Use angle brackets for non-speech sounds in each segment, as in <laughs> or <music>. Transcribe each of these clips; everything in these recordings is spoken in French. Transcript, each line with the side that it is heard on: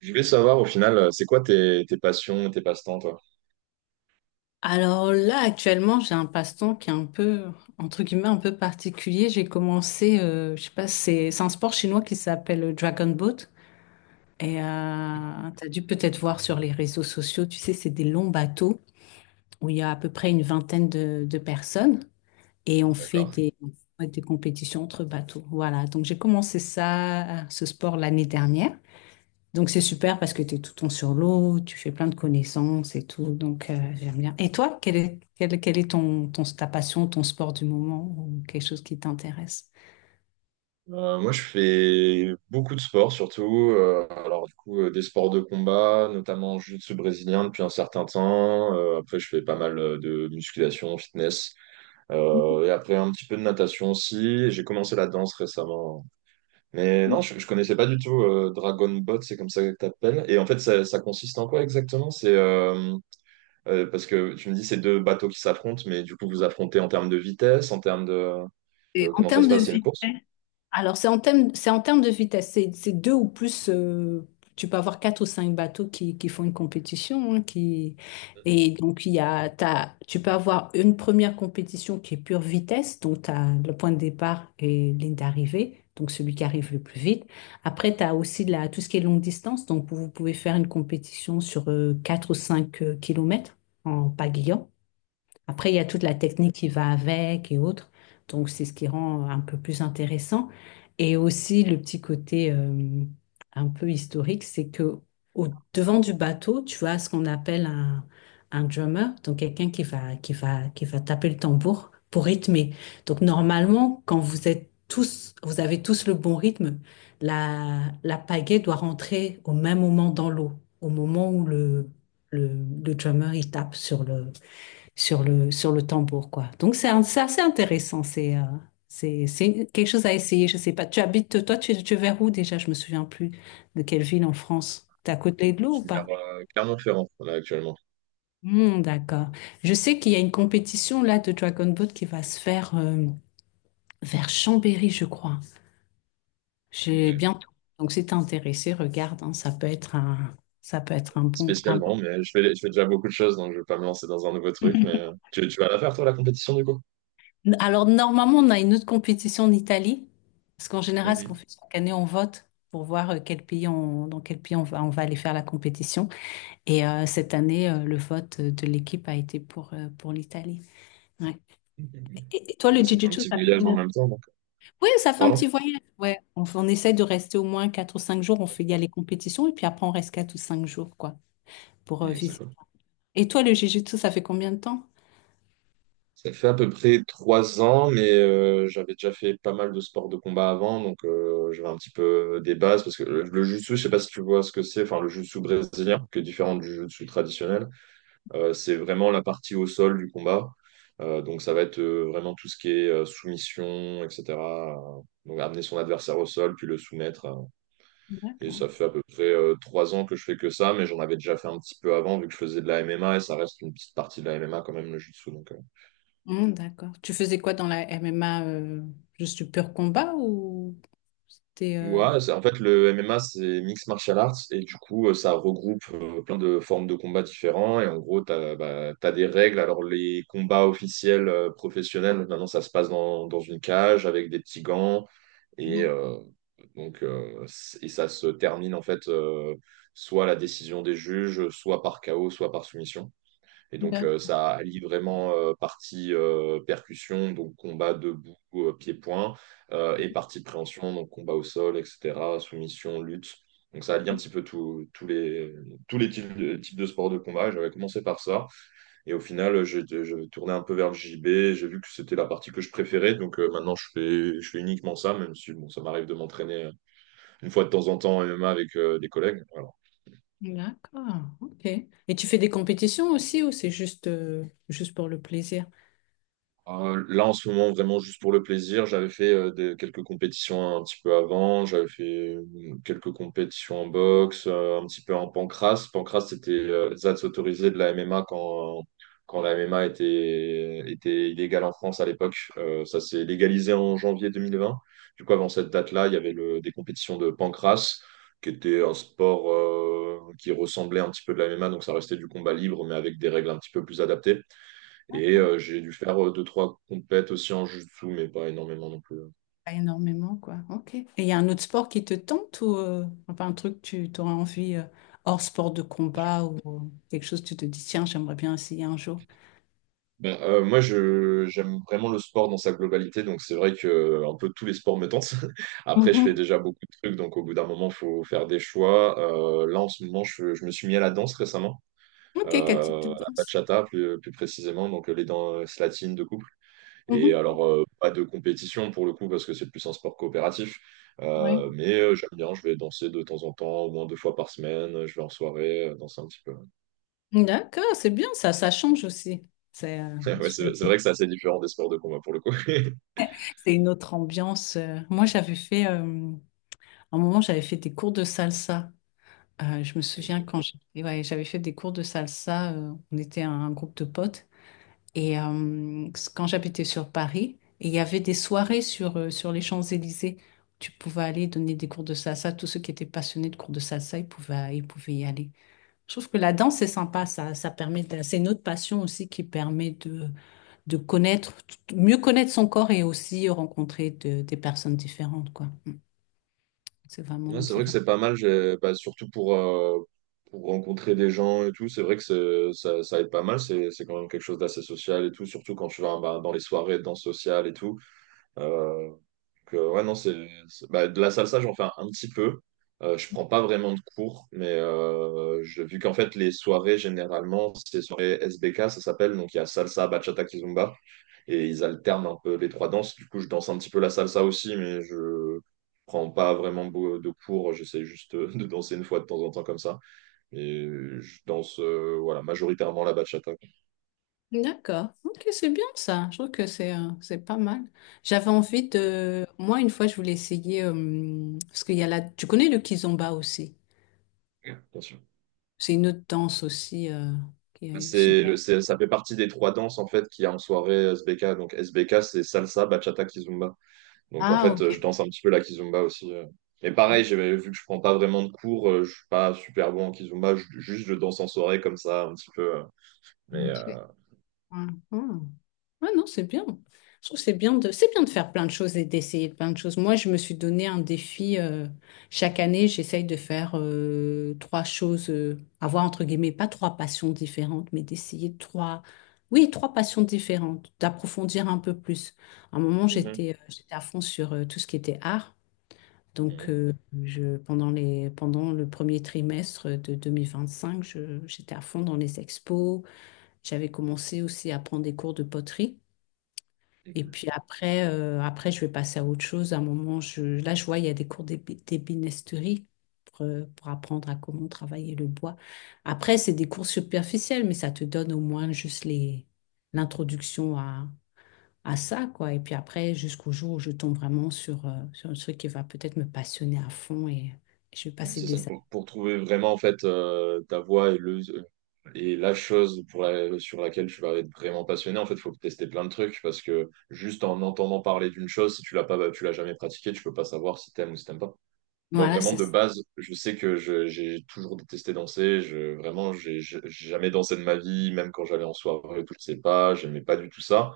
right: Je voulais savoir au final, c'est quoi tes passions, tes passe-temps, toi?
left: Alors là, actuellement, j'ai un passe-temps qui est un peu, entre guillemets, un peu particulier. J'ai commencé, je sais pas, c'est un sport chinois qui s'appelle le Dragon Boat. Et t'as dû peut-être voir sur les réseaux sociaux, tu sais, c'est des longs bateaux où il y a à peu près une vingtaine de personnes et
right: D'accord.
left: on fait des compétitions entre bateaux. Voilà, donc j'ai commencé ça, ce sport l'année dernière. Donc c'est super parce que tu es tout le temps sur l'eau, tu fais plein de connaissances et tout. Donc j'aime bien. Et toi, quel est ta passion, ton sport du moment ou quelque chose qui t'intéresse?
right: Moi, je fais beaucoup de sports, surtout, alors, du coup, des sports de combat, notamment jiu-jitsu brésilien depuis un certain temps. Après, je fais pas mal de musculation, fitness. Et après, un petit peu de natation aussi. J'ai commencé la danse récemment. Mais non, je connaissais pas du tout Dragon Bot, c'est comme ça que t'appelles. Et en fait, ça consiste en quoi exactement? C'est parce que tu me dis, c'est deux bateaux qui s'affrontent, mais du coup, vous affrontez en termes de vitesse, en termes de
left: Et en
right: comment ça se
left: termes de
right: passe, c'est une
left: vitesse.
right: course?
left: Alors, c'est en termes de vitesse. C'est deux ou plus. Tu peux avoir quatre ou cinq bateaux qui font une compétition, hein, qui... Et donc, il y a, t'as- tu peux avoir une première compétition qui est pure vitesse, donc tu as le point de départ et ligne d'arrivée, donc celui qui arrive le plus vite. Après, tu as aussi tout ce qui est longue distance, donc vous pouvez faire une compétition sur quatre ou cinq kilomètres en pagayant. Après, il y a toute la technique qui va avec et autres. Donc, c'est ce qui rend un peu plus intéressant. Et aussi, le petit côté un peu historique, c'est que au devant du bateau, tu as ce qu'on appelle un drummer, donc quelqu'un qui va taper le tambour pour rythmer. Donc, normalement, quand vous êtes tous, vous avez tous le bon rythme, la pagaie doit rentrer au même moment dans l'eau, au moment où le, le drummer il tape sur le tambour, quoi. Donc, c'est assez intéressant. C'est quelque chose à essayer. Je sais pas. Tu habites, toi, tu es vers où déjà? Je me souviens plus de quelle ville en France. T'es à côté de l'eau ou
right: C'est vers
left: pas?
right: Clermont-Ferrand, là, actuellement.
left: Hmm, d'accord. Je sais qu'il y a une compétition là de Dragon Boat qui va se faire vers Chambéry, je crois. J'ai
right: Ok.
left: bientôt. Donc, si t'es intéressé, regarde, hein, ça peut être un bon.
right: Spécialement, mais je fais déjà beaucoup de choses, donc je vais pas me lancer dans un nouveau truc, mais
left: <laughs>
right: tu vas la faire, toi, la compétition, du coup?
left: Alors, normalement, on a une autre compétition en Italie, parce qu'en général, ce qu'on
right: Mhm.
left: fait chaque année, on vote pour voir dans quel pays on va aller faire la compétition. Et cette année, le vote de l'équipe a été pour l'Italie. Ouais. Et toi, le
right: Bon, c'est un
left: Jiu-Jitsu,
right: petit
left: ça fait
right: voyage en
left: combien?
right: même temps, donc.
left: Oui, ça fait un
right: Pardon?
left: petit voyage. Ouais. On essaie de rester au moins 4 ou 5 jours. Il y a les compétitions, et puis après, on reste 4 ou 5 jours, quoi, pour
right: Mhm, c'est
left: visiter.
right: cool.
left: Et toi, le Jiu-Jitsu, ça fait combien de temps?
right: Ça fait à peu près 3 ans, mais j'avais déjà fait pas mal de sports de combat avant, donc j'avais un petit peu des bases, parce que le jiu-jitsu, je sais pas si tu vois ce que c'est, enfin le jiu-jitsu brésilien, qui est différent du jiu-jitsu traditionnel, c'est vraiment la partie au sol du combat. Donc ça va être vraiment tout ce qui est soumission, etc. Donc amener son adversaire au sol, puis le soumettre. Et
left: D'accord.
right: ça fait à peu près 3 ans que je fais que ça, mais j'en avais déjà fait un petit peu avant, vu que je faisais de la MMA, et ça reste une petite partie de la MMA quand même, le jiu-jitsu. Donc.
left: D'accord. Tu faisais quoi dans la MMA juste du pur combat ou c'était
right: Ouais, en fait, le MMA, c'est Mixed Martial Arts, et du coup, ça regroupe plein de formes de combats différents, et en gros, bah, t'as des règles. Alors, les combats officiels professionnels, maintenant, ça se passe dans, une cage avec des petits gants, et,
left: Mhm.
right: euh, donc, euh, c- et ça se termine, en fait, soit à la décision des juges, soit par KO, soit par soumission. Et donc,
left: D'accord.
right: ça allie vraiment partie percussion, donc combat debout, pied-point, et partie préhension, donc combat au sol, etc., soumission, lutte. Donc, ça allie un petit peu tous les types de sports de combat. Et j'avais commencé par ça. Et au final, j'ai je tournais un peu vers le JB. J'ai vu que c'était la partie que je préférais. Donc, maintenant, je fais uniquement ça, même si bon, ça m'arrive de m'entraîner une fois de temps en temps en MMA avec des collègues. Voilà.
left: D'accord. Ok. Et tu fais des compétitions aussi ou c'est juste pour le plaisir?
right: Là, en ce moment, vraiment juste pour le plaisir, j'avais fait quelques compétitions un petit peu avant. J'avais fait quelques compétitions en boxe, un petit peu en pancrace. Pancrace, c'était ZATS autorisé de la MMA quand la MMA était illégale en France à l'époque. Ça s'est légalisé en janvier 2020. Du coup, avant cette date-là, il y avait des compétitions de pancrace, qui était un sport qui ressemblait un petit peu de la MMA. Donc, ça restait du combat libre, mais avec des règles un petit peu plus adaptées. Et j'ai dû faire deux, trois compètes aussi en jiu-jitsu, mais pas énormément non plus.
left: Pas énormément quoi. Ok. Et il y a un autre sport qui te tente ou enfin un truc que tu aurais envie hors sport de combat ou quelque chose que tu te dis tiens j'aimerais bien essayer un jour.
right: Ben, moi, j'aime vraiment le sport dans sa globalité, donc c'est vrai que un peu tous les sports me tentent. <laughs> Après, je fais
left: Mhm.
right: déjà beaucoup de trucs, donc au bout d'un moment, faut faire des choix. Là, en ce moment, je me suis mis à la danse récemment,
left: Ok. Quel type de
right: à la
left: danse?
right: bachata plus précisément, donc les danses latines de couple. Et
left: Mhm.
right: alors, pas de compétition pour le coup, parce que c'est plus un sport coopératif.
left: Oui.
right: Mais j'aime bien, je vais danser de temps en temps, au moins deux fois par semaine. Je vais en soirée, danser un petit peu.
left: D'accord. C'est bien ça. Ça change aussi. C'est euh,
right: <laughs> Ouais,
left: c'est-
right: c'est vrai que c'est assez différent des sports de combat pour le coup. <laughs>
left: C'est une autre ambiance. Moi, à un moment, j'avais fait des cours de salsa. Je me souviens
right: Ok.
left: et ouais, j'avais fait des cours de salsa, on était un groupe de potes. Et quand j'habitais sur Paris, et il y avait des soirées sur les Champs-Élysées. Tu pouvais aller donner des cours de salsa. Tous ceux qui étaient passionnés de cours de salsa, ils pouvaient y aller. Je trouve que la danse, c'est sympa. Ça, c'est une autre passion aussi qui permet de connaître, mieux connaître son corps et aussi rencontrer des personnes différentes, quoi. C'est
right: Ouais,
left: vraiment,
right: c'est
left: c'est
right: vrai que
left: vraiment.
right: c'est pas mal, bah, surtout pour rencontrer des gens et tout. C'est vrai que ça, ça aide pas mal. C'est quand même quelque chose d'assez social et tout, surtout quand tu vas bah, dans les soirées de danse sociale et tout. Euh, Donc, ouais, non, bah, de la salsa, j'en fais un petit peu. Je prends pas vraiment de cours, mais vu qu'en fait, les soirées, généralement, c'est les soirées SBK, ça s'appelle. Donc, il y a salsa, bachata, kizomba. Et ils alternent un peu les trois danses. Du coup, je danse un petit peu la salsa aussi, mais je prends pas vraiment de cours. J'essaie juste de danser une fois de temps en temps comme ça. Et je danse, voilà, majoritairement la bachata, quoi,
left: D'accord. Ok, c'est bien ça. Je trouve que c'est pas mal. Moi une fois je voulais essayer parce qu'il y a tu connais le kizomba aussi.
right: bien sûr.
left: C'est une autre danse aussi qui est issue de-
right: Ça fait partie des trois danses en fait qu'il y a en soirée SBK. Donc SBK, c'est salsa, bachata, kizomba. Donc en fait,
left: Ah
right: je danse un petit peu la kizomba aussi. Mais pareil, vu que je prends pas vraiment de cours, je suis pas super bon en kizomba. Juste, je danse en soirée comme ça un petit peu. Mais
left: ok.
right: euh,
left: Mhm. Ouais, non, c'est bien. Je trouve que c'est bien de faire plein de choses et d'essayer plein de choses. Moi, je me suis donné un défi. Chaque année, j'essaye de faire trois choses, avoir entre guillemets, pas trois passions différentes, mais d'essayer trois, oui, trois passions différentes, d'approfondir un peu plus. À un moment,
right: Mhm.
left: j'étais à fond sur tout ce qui était art. Donc,
right: Mhm.
left: pendant pendant le premier trimestre de 2025 j'étais à fond dans les expos. J'avais commencé aussi à prendre des cours de poterie. Et puis après, je vais passer à autre chose. À un moment, là, je vois, il y a des cours d'ébénisterie pour apprendre à comment travailler le bois. Après, c'est des cours superficiels, mais ça te donne au moins juste l'introduction à ça, quoi. Et puis après, jusqu'au jour où je tombe vraiment sur un truc qui va peut-être me passionner à fond et je vais
right: Oui,
left: passer
right: c'est ça
left: des années.
right: pour, trouver vraiment en fait ta voix et la chose pour sur laquelle tu vas être vraiment passionné. En fait, il faut tester plein de trucs parce que juste en entendant parler d'une chose, si tu l'as pas, bah, tu l'as jamais pratiqué, tu peux pas savoir si t'aimes ou si t'aimes pas. Moi,
left: Voilà,
right: vraiment,
left: c'est.
right: de base, je sais que j'ai toujours détesté danser. Vraiment, j'ai jamais dansé de ma vie, même quand j'allais en soirée, et tout, je sais pas, j'aimais pas du tout ça.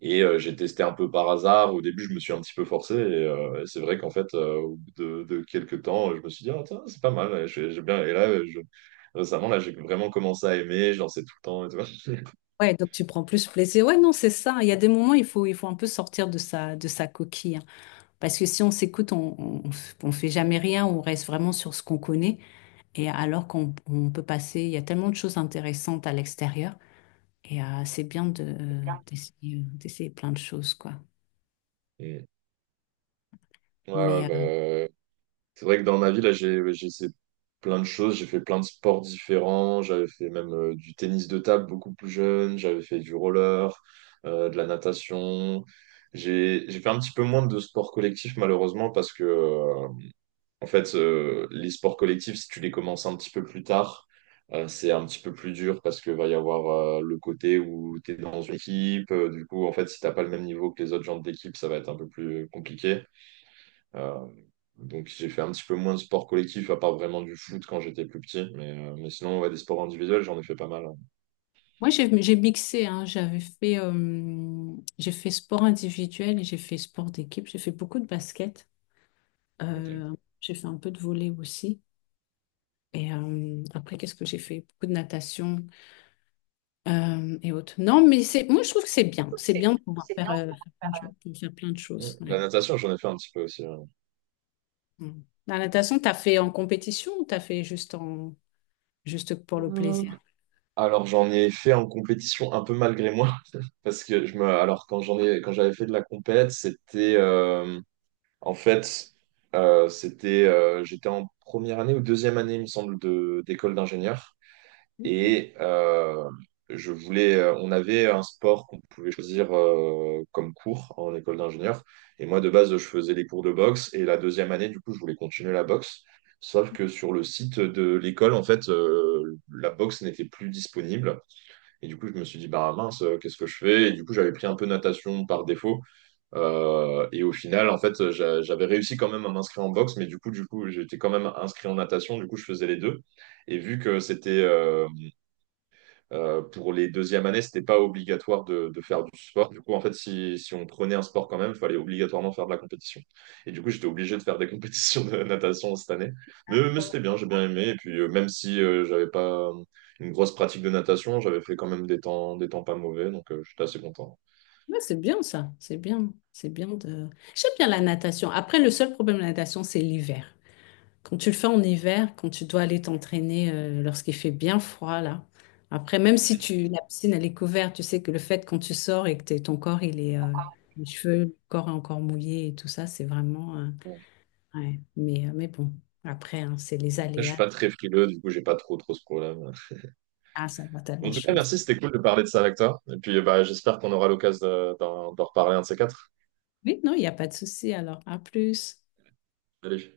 right: Et j'ai testé un peu par hasard. Au début, je me suis un petit peu forcé. Et c'est vrai qu'en fait, au bout de quelques temps, je me suis dit, ah, tiens, c'est pas mal. Et là, récemment, là, j'ai vraiment commencé à aimer. Je dansais tout le temps et tout. <laughs>
left: Ouais, donc tu prends plus plaisir. Ouais, non, c'est ça. Il y a des moments, il faut un peu sortir de sa coquille, hein. Parce que si on s'écoute, on fait jamais rien, on reste vraiment sur ce qu'on connaît. Et alors qu'on peut passer, il y a tellement de choses intéressantes à l'extérieur. Et c'est bien d'essayer plein de choses, quoi.
right: Et- Ouais,
left: Mais
right: ouais, bah, c'est vrai que dans ma vie, là, j'ai essayé plein de choses. J'ai fait plein de sports différents. J'avais fait même du tennis de table beaucoup plus jeune. J'avais fait du roller, de la natation. J'ai fait un petit peu moins de sports collectifs, malheureusement, parce que, en fait, les sports collectifs, si tu les commences un petit peu plus tard, c'est un petit peu plus dur parce que va y avoir le côté où tu es dans une équipe. Du coup, en fait, si t'as pas le même niveau que les autres gens de l'équipe, ça va être un peu plus compliqué. Euh, donc j'ai fait un petit peu moins de sport collectif, à part vraiment du foot quand j'étais plus petit. Mais sinon, ouais, des sports individuels, j'en ai fait pas mal. Hein.
left: moi, j'ai mixé, hein. J'ai fait sport individuel et j'ai fait sport d'équipe. J'ai fait beaucoup de basket.
right: Ok.
left: Euh, j'ai fait un peu de volley aussi. Et après, qu'est-ce que j'ai fait? Beaucoup de natation et autres. Non, mais c'est moi, je trouve que c'est bien. C'est
right: C'est
left: bien de pouvoir
right: c'est bien.
left: faire plein de choses. De faire plein de choses,
right: La
left: ouais.
right: natation, j'en ai fait un petit peu aussi. Hein.
left: Mm. La natation, t'as fait en compétition ou t'as fait juste pour le
right: Mm.
left: plaisir?
right: Alors j'en ai fait en compétition un peu malgré moi <laughs> parce que je me alors quand j'avais fait de la compète c'était en fait c'était j'étais en première année ou deuxième année il me semble de d'école d'ingénieur. Et, on avait un sport qu'on pouvait choisir comme cours en école d'ingénieur. Et moi, de base, je faisais les cours de boxe. Et la deuxième année, du coup, je voulais continuer la boxe. Sauf que sur le site de l'école, en fait, la boxe n'était plus disponible. Et du coup, je me suis dit, bah mince, qu'est-ce que je fais? Et du coup, j'avais pris un peu natation par défaut. Et au final, en fait, j'avais réussi quand même à m'inscrire en boxe, mais du coup, j'étais quand même inscrit en natation. Du coup, je faisais les deux. Et vu que c'était, pour les deuxièmes années, c'était pas obligatoire de faire du sport. Du coup, en fait, si on prenait un sport quand même, il fallait obligatoirement faire de la compétition. Et du coup, j'étais obligé de faire des <laughs> compétitions de natation cette année. Mais c'était bien, j'ai bien aimé. Et puis, même si j'avais pas une grosse pratique de natation, j'avais fait quand même des temps, pas mauvais. Donc, j'étais assez content.
left: Ouais, c'est bien ça, c'est bien de... J'aime bien la natation. Après, le seul problème de la natation, c'est l'hiver. Quand tu le fais en hiver, quand tu dois aller t'entraîner lorsqu'il fait bien froid, là. Après, même si la piscine, elle est couverte, tu sais que le fait quand tu sors et que ton corps, il est... les cheveux, le corps est encore mouillé et tout ça, c'est vraiment... ouais. Mais bon, après, hein, c'est les
right: Et après, je suis
left: aléas.
right: pas très frileux, du coup, j'ai pas trop, trop ce problème.
left: Ah, ça va, t'as de
right: En
left: la
right: tout cas,
left: chance.
right: merci, c'était cool de parler de ça avec toi. Et puis, bah, j'espère qu'on aura l'occasion d'en reparler un de ces quatre.
left: Oui, non, il n'y a pas de souci, alors. À plus.
right: Allez.